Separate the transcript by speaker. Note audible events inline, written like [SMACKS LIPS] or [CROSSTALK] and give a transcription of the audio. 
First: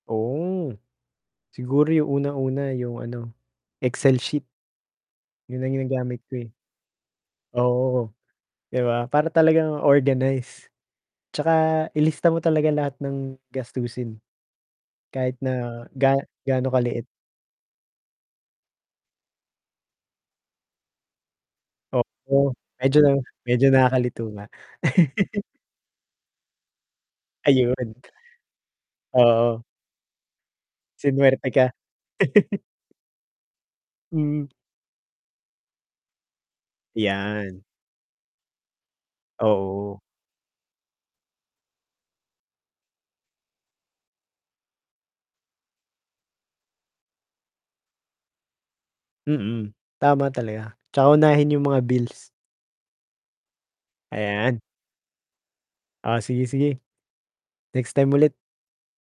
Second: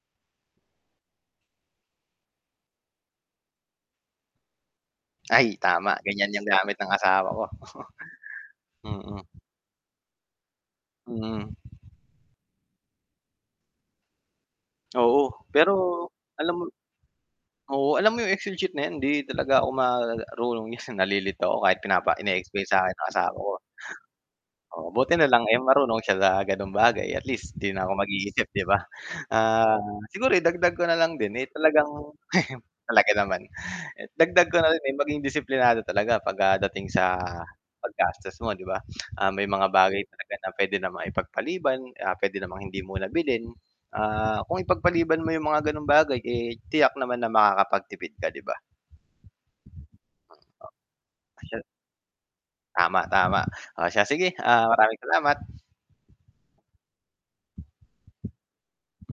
Speaker 1: Oh. Siguro 'yong unang-una 'yong ano, Excel sheet.
Speaker 2: Ay,
Speaker 1: 'Yon ang
Speaker 2: tama,
Speaker 1: ginagamit
Speaker 2: ganiyan
Speaker 1: ko,
Speaker 2: 'yong
Speaker 1: eh.
Speaker 2: gamit ng asawa ko.
Speaker 1: Oh, oo.
Speaker 2: [CHUCKLES]
Speaker 1: 'Di ba?
Speaker 2: Mm.
Speaker 1: Para talagang organized. Tsaka
Speaker 2: Hmm.
Speaker 1: ilista mo talaga lahat ng gastusin.
Speaker 2: Oo,
Speaker 1: Kahit
Speaker 2: pero
Speaker 1: na ga
Speaker 2: alam mo
Speaker 1: gaano kaliit.
Speaker 2: Oo, alam mo 'yong Excel sheet na 'yan, hindi talaga ako marunong 'yan, nalilito ako kahit pinapa
Speaker 1: Oo,
Speaker 2: ine-explain sa'kin
Speaker 1: medyo
Speaker 2: no'ng
Speaker 1: na
Speaker 2: asawa ko.
Speaker 1: medyo nakakalito nga.
Speaker 2: Oo, buti na lang,
Speaker 1: [LAUGHS]
Speaker 2: eh, marunong siya sa gano'ng bagay, at least 'di na ako
Speaker 1: Ayun.
Speaker 2: mag-iisip 'di ba?
Speaker 1: Oo.
Speaker 2: Ah, siguro idagdag ko na lang din, eh,
Speaker 1: Sinwerte ka.
Speaker 2: talagang [CHUCKLES]
Speaker 1: [LAUGHS]
Speaker 2: Talaga naman. Eh, dagdag
Speaker 1: Mm.
Speaker 2: ko na rin, eh, maging disiplinado talaga 'pag ka dating sa
Speaker 1: 'Yan.
Speaker 2: pag-gastos mo, [SMACKS LIPS] 'di ba? Ah, may mga
Speaker 1: Oo.
Speaker 2: bagay talaga na puwede namang ipagpaliban, ah, p'wede namang hindi muna bilhin. Ah, kung ipagpaliban mo 'yong mga ganong bagay, eh, tiyak naman na makakapagtipid ka, 'di ba?
Speaker 1: Mm, tama talaga, 'tsaka
Speaker 2: [UNINTELLIGIBLE] 'Tas
Speaker 1: unahin
Speaker 2: 'yon.
Speaker 1: 'yong mga bills.
Speaker 2: Tama, tama. Oh, siya sige,
Speaker 1: Ayan.
Speaker 2: ah. Maraming salamat.
Speaker 1: Oh, sige, sige. Next time ulit.